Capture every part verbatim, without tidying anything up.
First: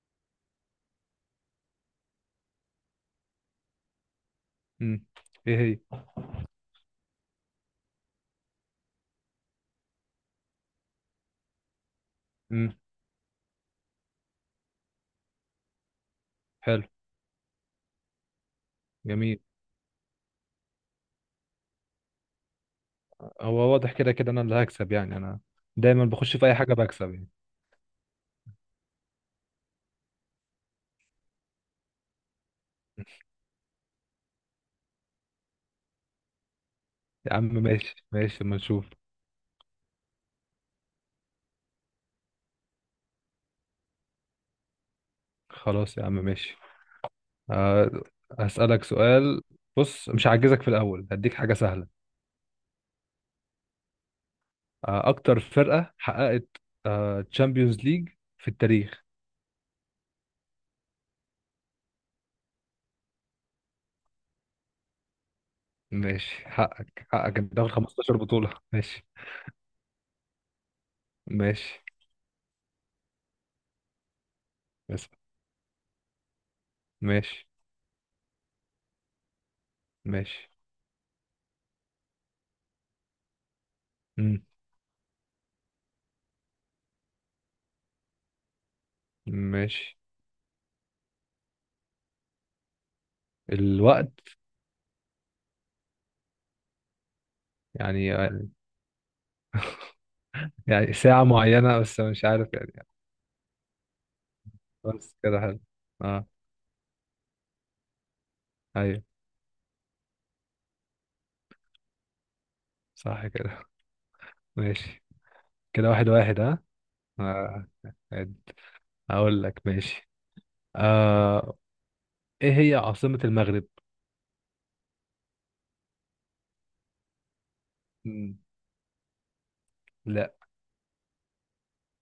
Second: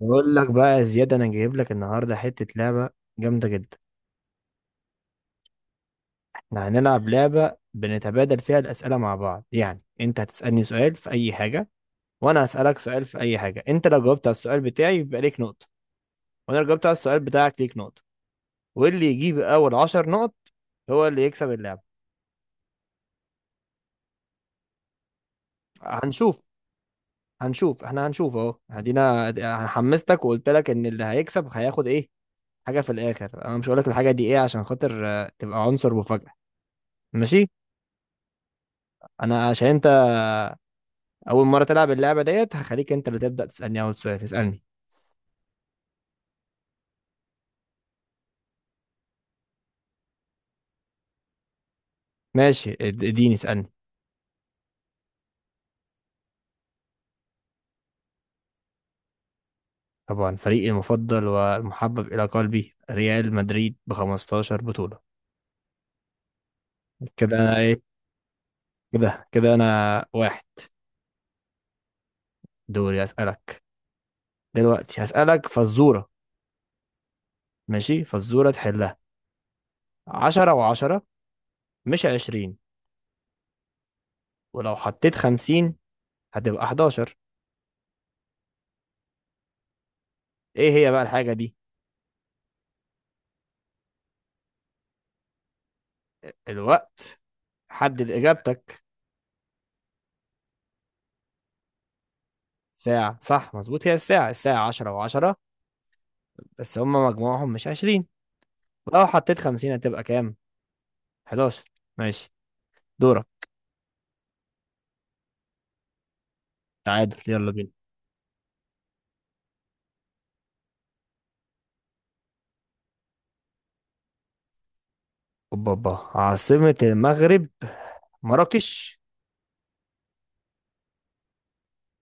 بقول لك بقى يا زياد، انا جايب لك النهارده حته لعبه جامده جدا. امم. ايه هي؟ احنا هنلعب لعبه بنتبادل فيها الاسئله مع بعض، يعني انت هتسالني سؤال في اي حاجه وانا امم. هسالك سؤال في اي حاجه. انت لو جاوبت على السؤال بتاعي يبقى ليك نقطه، وانا لو حلو. جاوبت على السؤال بتاعك ليك نقطه. واللي يجيب جميل. اول عشر نقط هو اللي يكسب اللعبه. هو واضح كده كده انا اللي هكسب، يعني انا دايما بخش هنشوف في اي حاجه بكسب يعني. هنشوف احنا هنشوف اهو هدينا. أنا حمستك وقلت لك ان اللي هيكسب هياخد ايه، حاجه في الاخر. انا مش هقول لك الحاجه دي ايه عشان خاطر آه، تبقى عنصر مفاجاه. يا عم ماشي، ماشي ماشي اما نشوف. انا عشان انت اول مره تلعب اللعبه ديت هخليك انت اللي تبدا تسالني اول سؤال. اسالني. خلاص يا عم ماشي. أه هسألك سؤال. بص مش هعجزك في الاول، هديك حاجه سهله. ماشي، اد- اديني اسالني. أه اكتر فرقه حققت أه تشامبيونز ليج في التاريخ. طبعا فريقي المفضل والمحبب الى قلبي ريال مدريد ب خمستاشر بطوله. ماشي حقك كده حقك انت انا داخل ايه خمستاشر بطوله. ماشي كده كده انا واحد. ماشي دوري. اسالك دلوقتي، بس هسالك فزوره. ماشي ماشي، فزوره تحلها. ماشي. عشرة و10 مش عشرين، امم. ولو حطيت خمسين هتبقى حداشر. ماشي. ايه هي بقى الحاجه دي؟ الوقت. الوقت. حدد يعني اجابتك. يعني ساعة معينة بس مش عارف يعني. ساعه، صح، مظبوط. هي الساعه الساعه عشرة بس و10، كده حلو. اه. بس هم مجموعهم مش عشرين. ايوه. لو حطيت خمسين هتبقى كام؟ حداشر. ماشي. دورك. صح كده. ماشي. كده واحد واحد، ها. تعادل، يلا آه. بينا. عادي. هقول لك ماشي. آه. ايه هي عاصمة المغرب؟ اوبا اوبا، عاصمة المغرب مم. مراكش. لا.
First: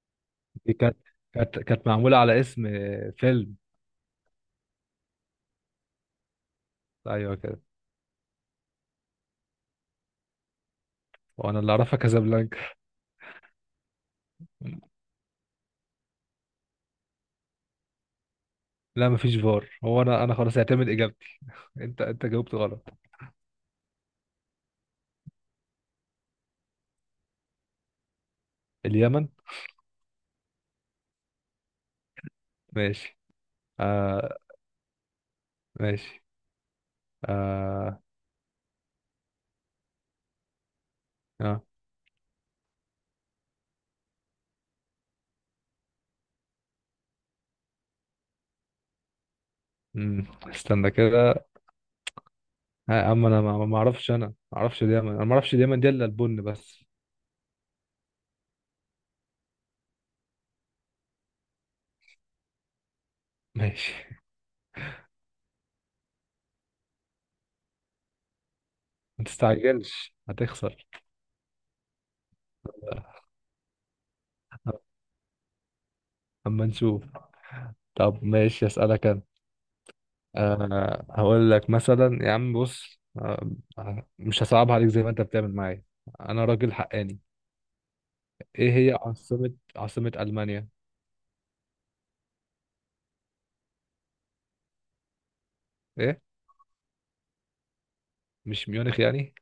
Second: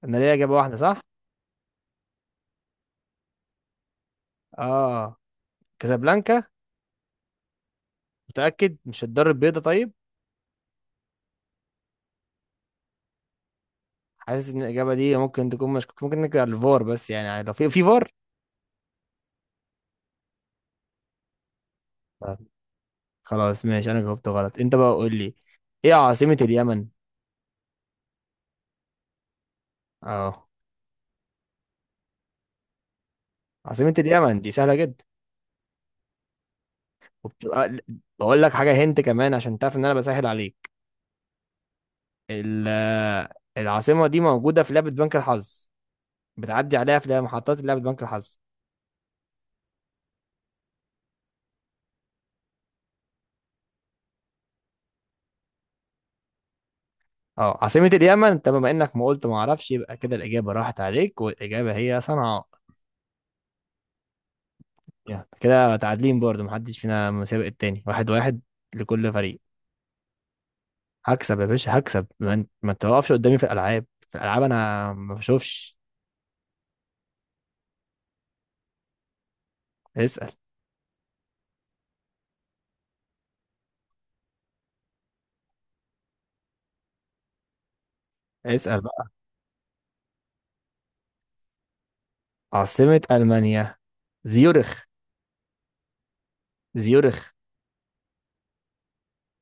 انا ليا اجابة دي واحدة كانت. صح. كانت كانت معمولة على اسم فيلم. اه، كازابلانكا. ايوه كده. متأكد مش الدار البيضاء؟ طيب. وانا اللي اعرفها كازابلانكا. حاسس ان الاجابة دي ممكن تكون مشكوك، ممكن نرجع للفار بس يعني يعني لو في في فار. لا مفيش فار، هو انا انا خلاص اعتمد اجابتي. انت انت طيب، جاوبت غلط. خلاص ماشي، انا جاوبت غلط. انت بقى قول لي، ايه عاصمة اليمن؟ اليمن. اه، ماشي. عاصمة آه. اليمن دي سهلة جدا، ماشي. وبتبقى. آه. بقول لك حاجة هنت كمان عشان تعرف ان انا بسهل عليك. آه. ال- العاصمة دي موجودة في لعبة بنك الحظ، بتعدي عليها في لعبة- محطات لعبة بنك الحظ. مم. استنى كده. ها، اما انا ما ما اعرفش، انا ما اعرفش دايما، انا ما اعرفش دايما دي الا البن بس. اه، عاصمة اليمن، انت بما انك ما قلت ما اعرفش يبقى كده الإجابة راحت عليك، والإجابة هي صنعاء. ماشي. يعني كده تعادلين برضو، محدش فينا مسابق التاني. واحد واحد لكل ما فريق. تستعجلش هتخسر. هكسب يا باشا هكسب، ما انت ما توقفش قدامي. في الألعاب في الألعاب انا ما بشوفش. اما نشوف. طب ماشي اسالك انا. اسأل. أه هقول لك مثلا يا عم، بص آه، مش هصعبها عليك زي ما انت بتعمل معايا. انا راجل حقاني. ايه اسأل هي بقى. عاصمة عاصمة المانيا؟ عاصمة ألمانيا زيورخ. ايه؟ زيورخ. مش ميونخ يعني؟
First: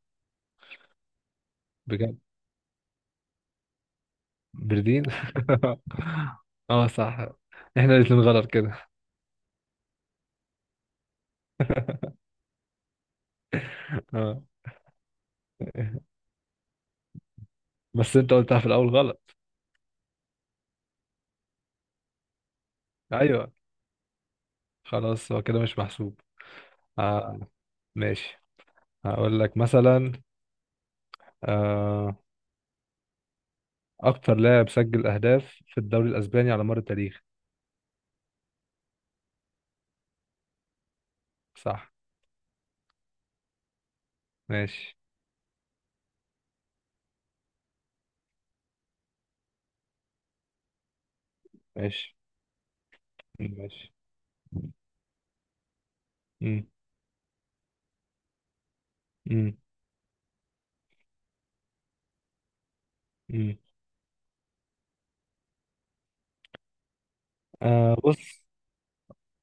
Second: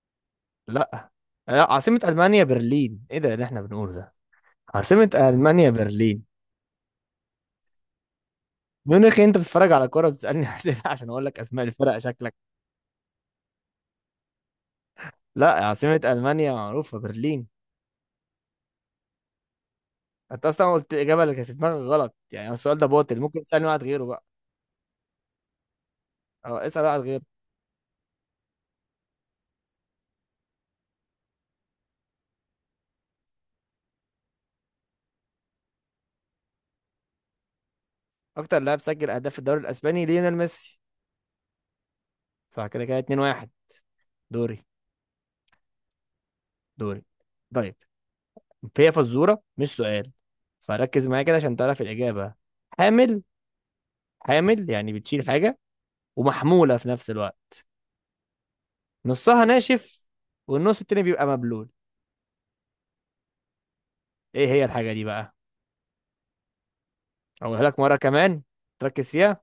لا. لا، عاصمة بجد. ألمانيا برلين، ايه ده اللي احنا بنقوله ده؟ برلين. عاصمة ألمانيا برلين. اه صح. احنا الاتنين غلط كده. ميونخ؟ أنت بتتفرج على كورة بتسألني أسئلة عشان أقول لك أسماء الفرق، شكلك. اه. لا، عاصمة ألمانيا معروفة برلين. بس انت قلتها في الاول غلط. أنت أصلا قلت الإجابة اللي كانت في دماغك غلط، يعني السؤال ده باطل. ممكن ايوه تسألني واحد غيره بقى. خلاص هو كده مش محسوب. أه، اسأل واحد غيره. آه. ماشي. هقول لك مثلا. آه. أكتر لاعب سجل أهداف في الدوري الأسباني على مر التاريخ. أكتر لاعب سجل أهداف في الدوري الأسباني ليونيل ميسي. صح. صح. كده كده اتنين واحد. دوري ماشي. دوري. طيب، هي فزورة مش سؤال، فركز معايا كده عشان تعرف ماشي. الإجابة. حامل. ماشي. حامل يعني بتشيل حاجة مم. ومحمولة في نفس الوقت. نصها مم. ناشف والنص التاني بيبقى مبلول. مم. ايه هي الحاجة دي بقى؟ اقولها لك مرة آه كمان، بص. تركز فيها.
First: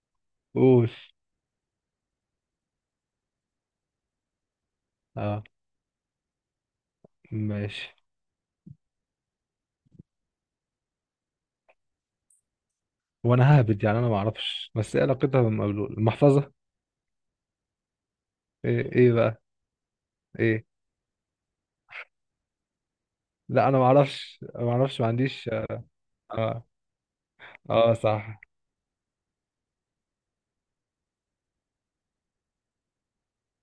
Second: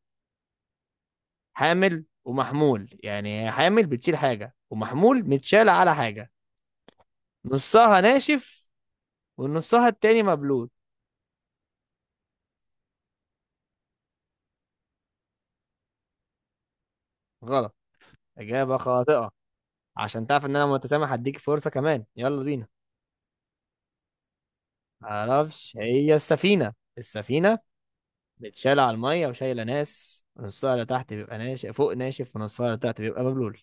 قول. حامل ومحمول، يعني هي حامل بتشيل حاجة ومحمول آه. متشال على حاجة. ماشي. نصها ناشف ونصها التاني مبلول. وأنا ههبد، يعني أنا ما أعرفش، بس إيه علاقتها بالمقلوب المحفظة. غلط، إجابة إيه؟ إيه خاطئة. بقى؟ عشان تعرف إن أنا إيه؟ متسامح هديك فرصة كمان. يلا بينا. لا أنا ما أعرفش، ما أعرفش، ما عنديش. معرفش. هي آه. السفينة. السفينة آه صح. متشالة على المية وشايلة ناس، نصها اللي تحت بيبقى ناشف. فوق ناشف ونصها اللي تحت بيبقى مبلول.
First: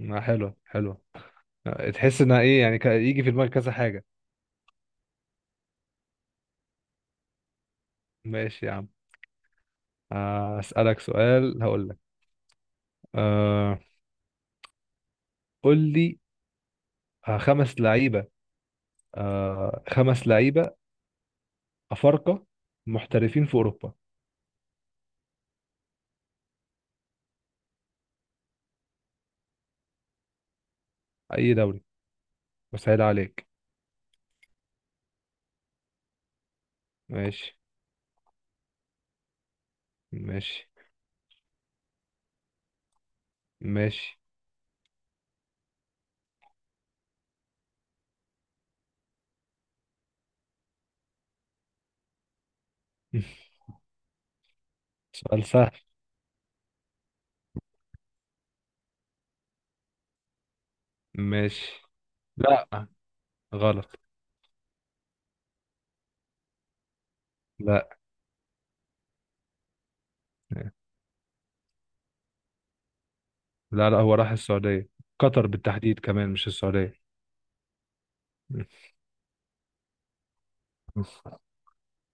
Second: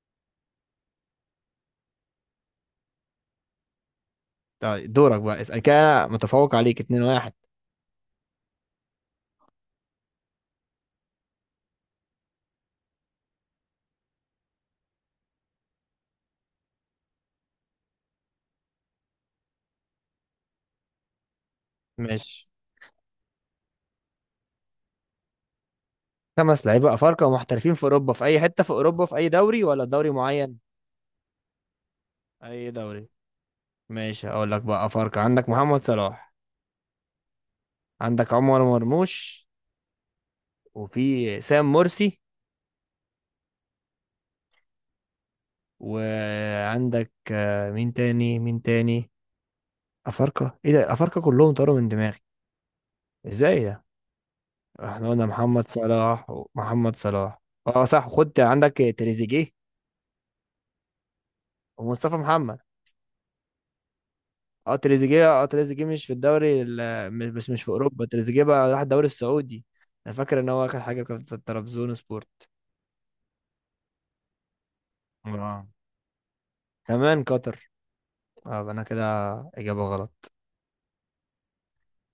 ما حلو حلو. آه، تحس إنها إيه، يعني ك- يجي في دماغك كذا حاجة. طيب دورك بقى، اسأل. كده متفوق عليك اتنين واحد. ماشي يا عم. آه، أسألك سؤال هقول لك. آه، قول لي. آه، خمس لعيبة. آه، خمس لعيبة أفارقة ماشي. محترفين في أوروبا. خمس لعيبة أفارقة ومحترفين في أوروبا، في أي حتة في أوروبا؟ في أي دوري ولا دوري معين؟ أي دوري. أي وسهل دوري. عليك. ماشي. أقول لك بقى، أفارقة، عندك محمد صلاح. ماشي. عندك عمر مرموش. ماشي. وفي سام مرسي. ماشي. وعندك آه، مين تاني مين تاني أفارقة، إيه ده، أفارقة كلهم طاروا من دماغي. إزاي ده؟ إحنا قلنا سؤال محمد سهل. صلاح ومحمد صلاح. أه صح، خد عندك تريزيجيه ماشي. ومصطفى محمد. لا غلط. اه تريزيجيه، اه تريزيجيه مش في الدوري ال- م- بس مش في لا اوروبا، تريزيجيه بقى راح الدوري السعودي. انا فاكر ان هو اخد حاجه كانت في ترابزون سبورت. لا لا، هو راح السعودية، قطر اه بالتحديد كمان، مش السعودية. كمان قطر. اه يبقى انا كده اجابه غلط.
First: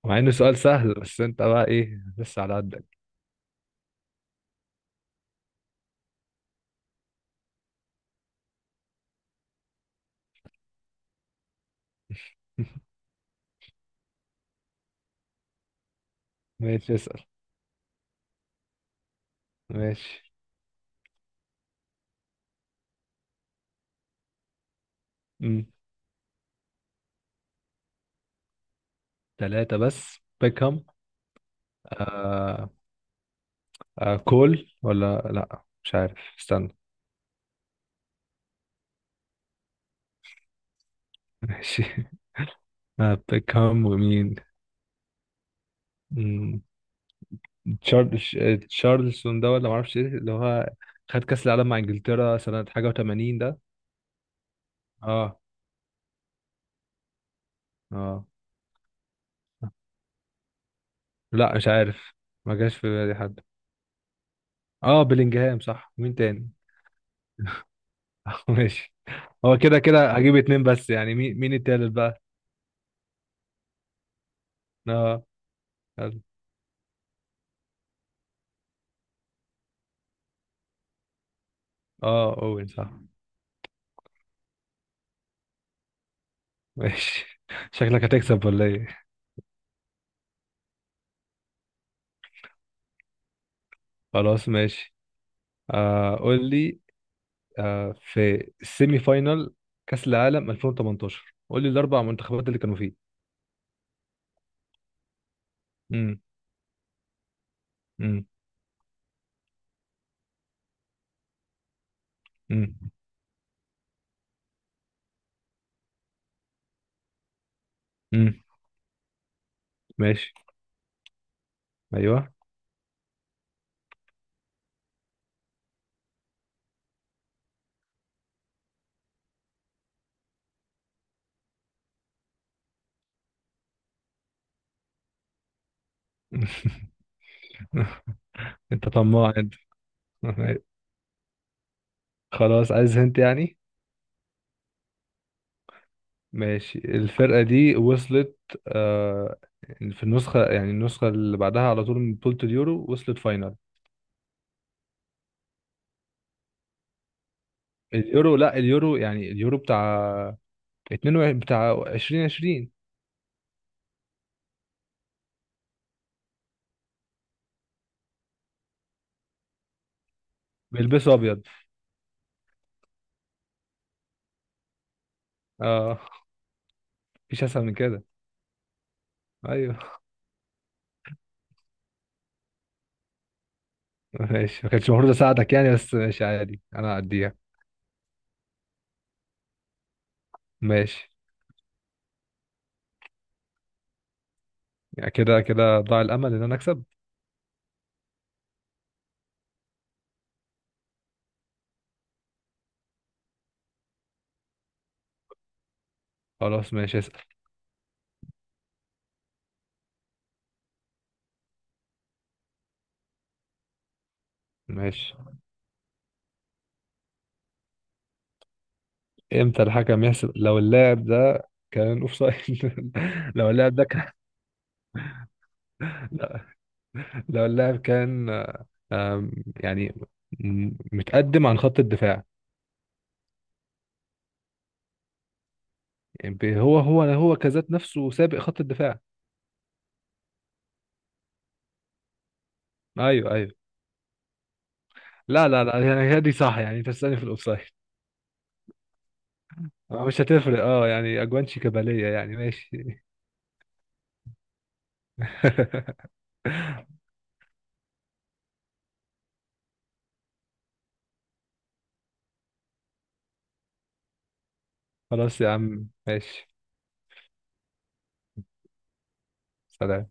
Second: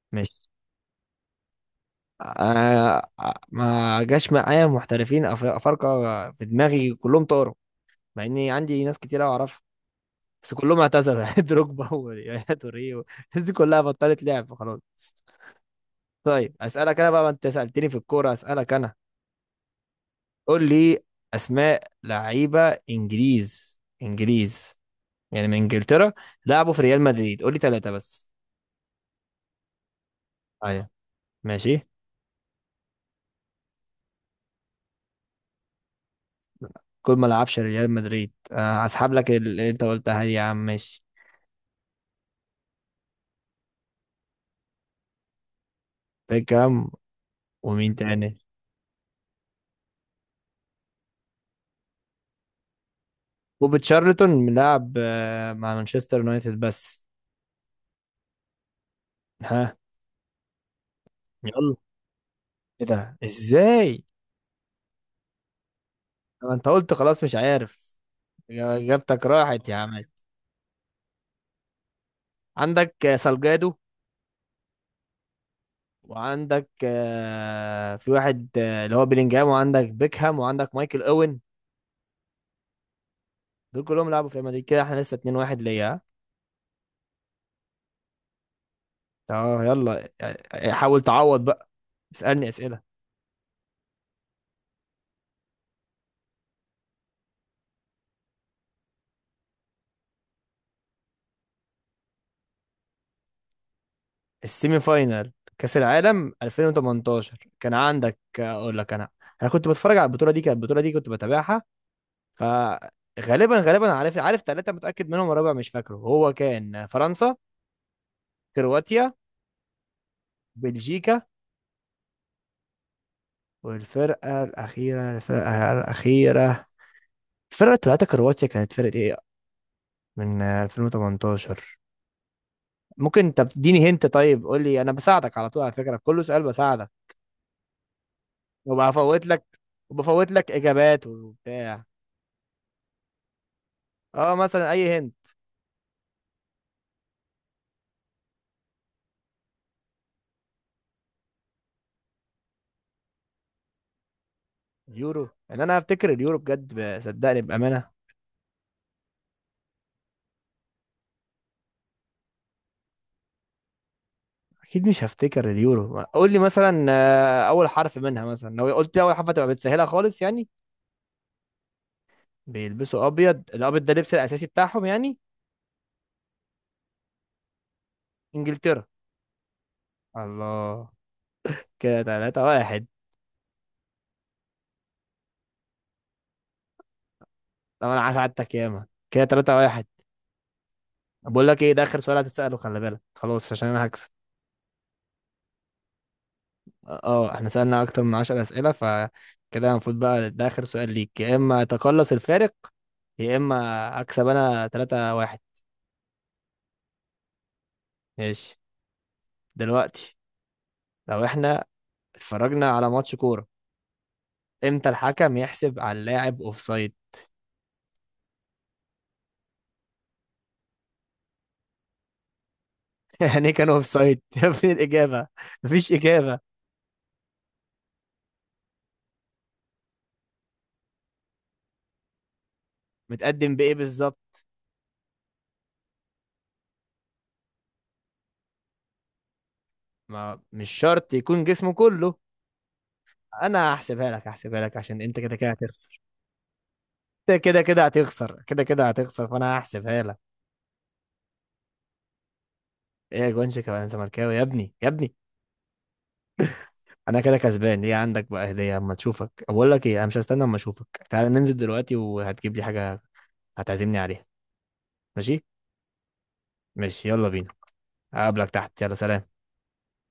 مع إنه مش سؤال سهل بس أنت بقى إيه لسه على قدك. آه آه، ما جاش معايا محترفين أف- افارقه في دماغي، كلهم طاروا. مع اني عندي ناس كتير أوي اعرفها بس كلهم اعتذروا يعني دروجبا ويا توريه و-. الناس دي كلها بطلت لعب خلاص. طيب ماشي اسالك انا اسأل. بقى، ما انت سالتني في الكوره اسالك انا. ماشي. قول لي، اسماء لعيبه انجليز انجليز يعني من مم. انجلترا لعبوا في ريال مدريد. قول لي ثلاثه بس. تلاتة بس بيكهام. ايوه، ماشي. آه، آه كول ولا لا مش عارف، استنى. كل ما لعبش ريال مدريد آه، هسحب لك اللي انت قلتها دي يا عم. ماشي. ماشي. آه بيكهام، ومين؟ مم، بيكهام ومين تشارلز تاني؟ آه، تشارلسون ده، ولا معرفش ايه اللي هو، خد كأس العالم مع انجلترا سنة حاجة و80 ده. وبتشارلتون لاعب اه. آه، مع مانشستر يونايتد بس. اه. ها. لا مش يلا. عارف. ما جاش ايه في بالي ده، حد. ازاي؟ اه بلينجهام صح. مين طب تاني؟ انت قلت خلاص مش عارف. ماشي. اجابتك هو راحت يا كده عم. كده هجيب اتنين بس، يعني مين مين التالت بقى. عندك آه، سالجادو، اه. يلا. وعندك آه، في واحد آه، اللي هو بيلينجهام، وعندك بيكهام وعندك مايكل اوين. اه اوين صح. دول كلهم لعبوا في ريال مدريد. كده احنا لسه اتنين واحد ليا. ها؟ ماشي. شكلك هتكسب ولا ايه؟ اه يلا، آه، آه، حاول تعوض بقى. اسألني أسئلة. خلاص ماشي. آه قول لي. آه، في السيمي فاينال كأس العالم ألفين وتمنتاشر، قول لي الأربع منتخبات اللي كانوا فيه. السيمي فاينال كأس امم. العالم ألفين وتمنتاشر، كان عندك امم. آه، اقول لك انا. انا كنت بتفرج على البطولة دي. كانت البطولة دي كنت بتابعها. امم. فغالبا غالبا عارف. عارف ثلاثة متأكد منهم والرابع مش فاكره. هو كان فرنسا، امم. كرواتيا، ماشي. بلجيكا، أيوه. والفرقة الأخيرة. الفرقة الأخيرة الفرقة اللي طلعت كرواتيا كانت فرقة ايه من آه، ألفين وثمانية عشر؟ ممكن انت بتديني هنت. طيب قول لي، انا بساعدك على طول، على فكرة، في كل سؤال بساعدك أنت وبفوت طماع لك أنت. وبفوت لك اجابات وبتاع. خلاص عايز هنت يعني. اه مثلا اي هنت. ماشي الفرقة دي وصلت آه، في النسخة، يعني النسخة اللي بعدها على طول، من بطولة اليورو، وصلت فاينال. اليورو، ان انا هفتكر اليورو بجد، ب- صدقني بأمانة. اليورو لا، اليورو يعني اليورو بتاع اتنين وعشرين بتاع ألفين وعشرين. اكيد مش هفتكر اليورو. قول لي مثلا آه، اول حرف منها، مثلا لو قلت لي اول حرف هتبقى بتسهلها خالص يعني. بيلبسوا أبيض. بيلبسوا ابيض. الابيض ده اللبس الاساسي بتاعهم يعني. اه مفيش أسهل من كده. انجلترا. أيوه. الله. كده تلاتة واحد. ماشي ما كانش المفروض اساعدك يعني، بس ماشي عادي انا هعديها. لو انا هساعدك ياما، كده ثلاثة واحد. ماشي. بقول لك ايه، ده اخر سؤال هتساله، خلي بالك خلاص عشان انا هكسب. يعني كده كده ضاع الامل ان انا اكسب. اه، آه، احنا سالنا اكتر من عشر اسئله، فكده المفروض بقى ده اخر سؤال ليك، يا اما تقلص الفارق يا اما اكسب انا ثلاثة واحد. خلاص ماشي اسال. ماشي. دلوقتي، لو احنا اتفرجنا على ماتش كوره، امتى ماشي. الحكم يحسب على اللاعب اوفسايد؟ امتى الحكم يحسب لو اللاعب ده كان اوف سايد؟ يعني لو إيه كان اللاعب ده كان. اوفسايد يا ابني؟ الاجابه مفيش اجابه. لو اللاعب كان آم، يعني م- متقدم عن خط الدفاع. متقدم بايه بالظبط؟ يعني بي- هو هو هو كذات نفسه سابق خط الدفاع. ما مش شرط يكون جسمه كله. ايوه ايوه. انا هحسبها لك، هحسبها لك عشان انت كده لا كده لا لا، هتخسر. يعني هي دي صح، يعني انت بتسالني في انت الاوفسايد. كده كده هتخسر، كده كده هتخسر فانا هحسبها آه، لك. مش هتفرق، اه يعني اجوان شيكاباليه يعني ماشي. ايه يا جونشك، انا زملكاوي يا ابني يا ابني. انا كده كسبان. ليه؟ عندك بقى هديه اما تشوفك. بقول لك ايه، انا مش هستنى اما اشوفك، تعال ننزل دلوقتي وهتجيب لي حاجه هتعزمني عليها. خلاص ماشي. يا عم ماشي. ماشي، يلا بينا. اقابلك تحت. يلا سلام. سلام.